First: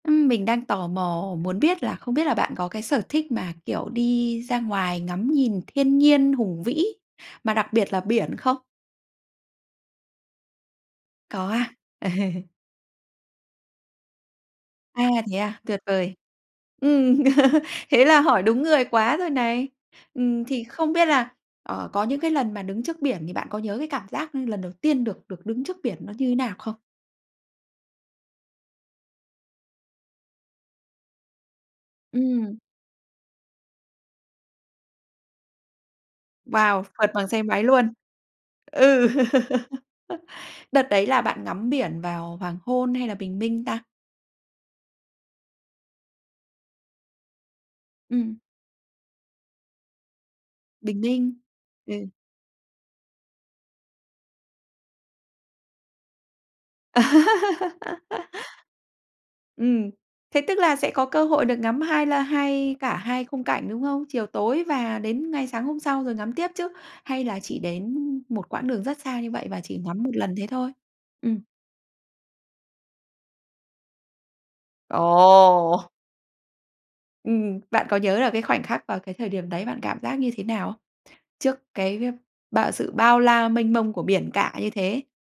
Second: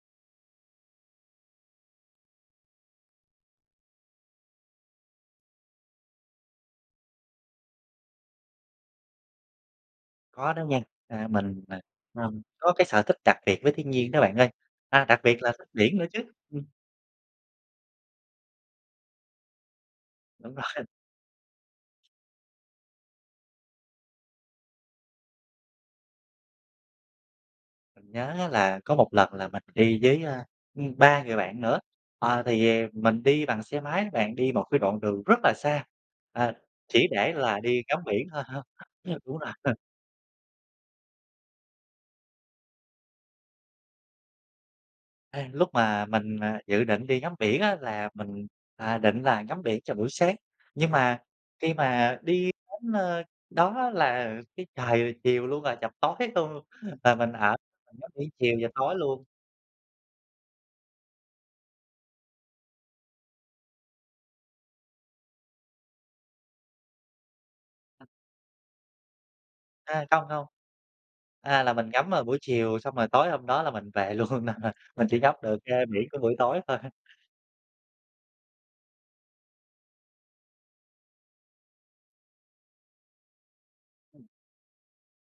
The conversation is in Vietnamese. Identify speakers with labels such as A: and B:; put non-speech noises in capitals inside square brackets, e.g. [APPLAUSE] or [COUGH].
A: Ừm, mình đang tò mò muốn biết là không biết là bạn có cái sở thích mà, kiểu, đi ra ngoài ngắm nhìn thiên nhiên hùng vĩ, mà đặc biệt là biển không?
B: Có đó nghen, a,
A: Có
B: mình,
A: à?
B: à, ừm,
A: [LAUGHS]
B: có cái sở thích đặc biệt với thiên nhiên đó bạn ơi. À,
A: À,
B: đặc
A: thế
B: biệt là
A: à,
B: thích
A: tuyệt
B: biển nữa
A: vời.
B: chứ! Ừm.
A: Ừm, [LAUGHS] thế là hỏi đúng người quá rồi này! Ừm,
B: Đúng
A: thì
B: rồi.
A: không biết là, ờ, có những cái lần mà đứng trước biển thì bạn có nhớ cái cảm giác lần đầu tiên được được đứng trước biển nó như thế nào không?
B: Mình nhớ á là có một lần là mình đi với, a, ừm, 3 người bạn nữa, ờ,
A: Ừm.
B: thì mình đi bằng xe máy đó bạn. Đi một cái đoạn đường rất là xa, à,
A: Wow!
B: chỉ
A: Phượt bằng
B: để
A: xe
B: là
A: máy
B: đi
A: luôn.
B: ngắm biển thôi, [CHUCKLES]
A: Ừ.
B: đúng rồi. [LAUGHS]
A: [LAUGHS] Đợt đấy là bạn ngắm biển vào hoàng hôn hay là bình minh ta?
B: Ê, lúc mà mình, à, dự định đi ngắm biển á là
A: Ừm.
B: mình, à, định là ngắm biển cho buổi sáng. Nhưng
A: Bình
B: mà
A: minh,
B: khi
A: ừ.
B: mà đi đến, a, đó là cái trời chiều luôn rồi, chập tối luôn, là mình ở mình ngắm biển
A: [LAUGHS]
B: chiều và tối luôn.
A: Ừm, thế tức là sẽ có cơ hội được ngắm 2 la hai cả 2 khung cảnh, đúng không? Chiều tối và đến ngay sáng hôm sau rồi ngắm tiếp chứ? Hay là chỉ đến
B: À.
A: một quãng đường rất xa như vậy và chỉ ngắm
B: A,
A: 1
B: không,
A: lần
B: không.
A: thế thôi? Ừm.
B: A, là mình ngắm vào buổi chiều xong rồi tối hôm đó là mình về luôn, nên là mình chỉ ngắm được, a,
A: Ồ!
B: biển của buổi tối thôi há.
A: Ừm. Bạn có nhớ là cái khoảnh khắc vào cái thời điểm đấy bạn cảm giác như thế nào không? Trước cái, a, bao sự bao la, mênh mông của
B: Ừm.
A: biển cả như thế?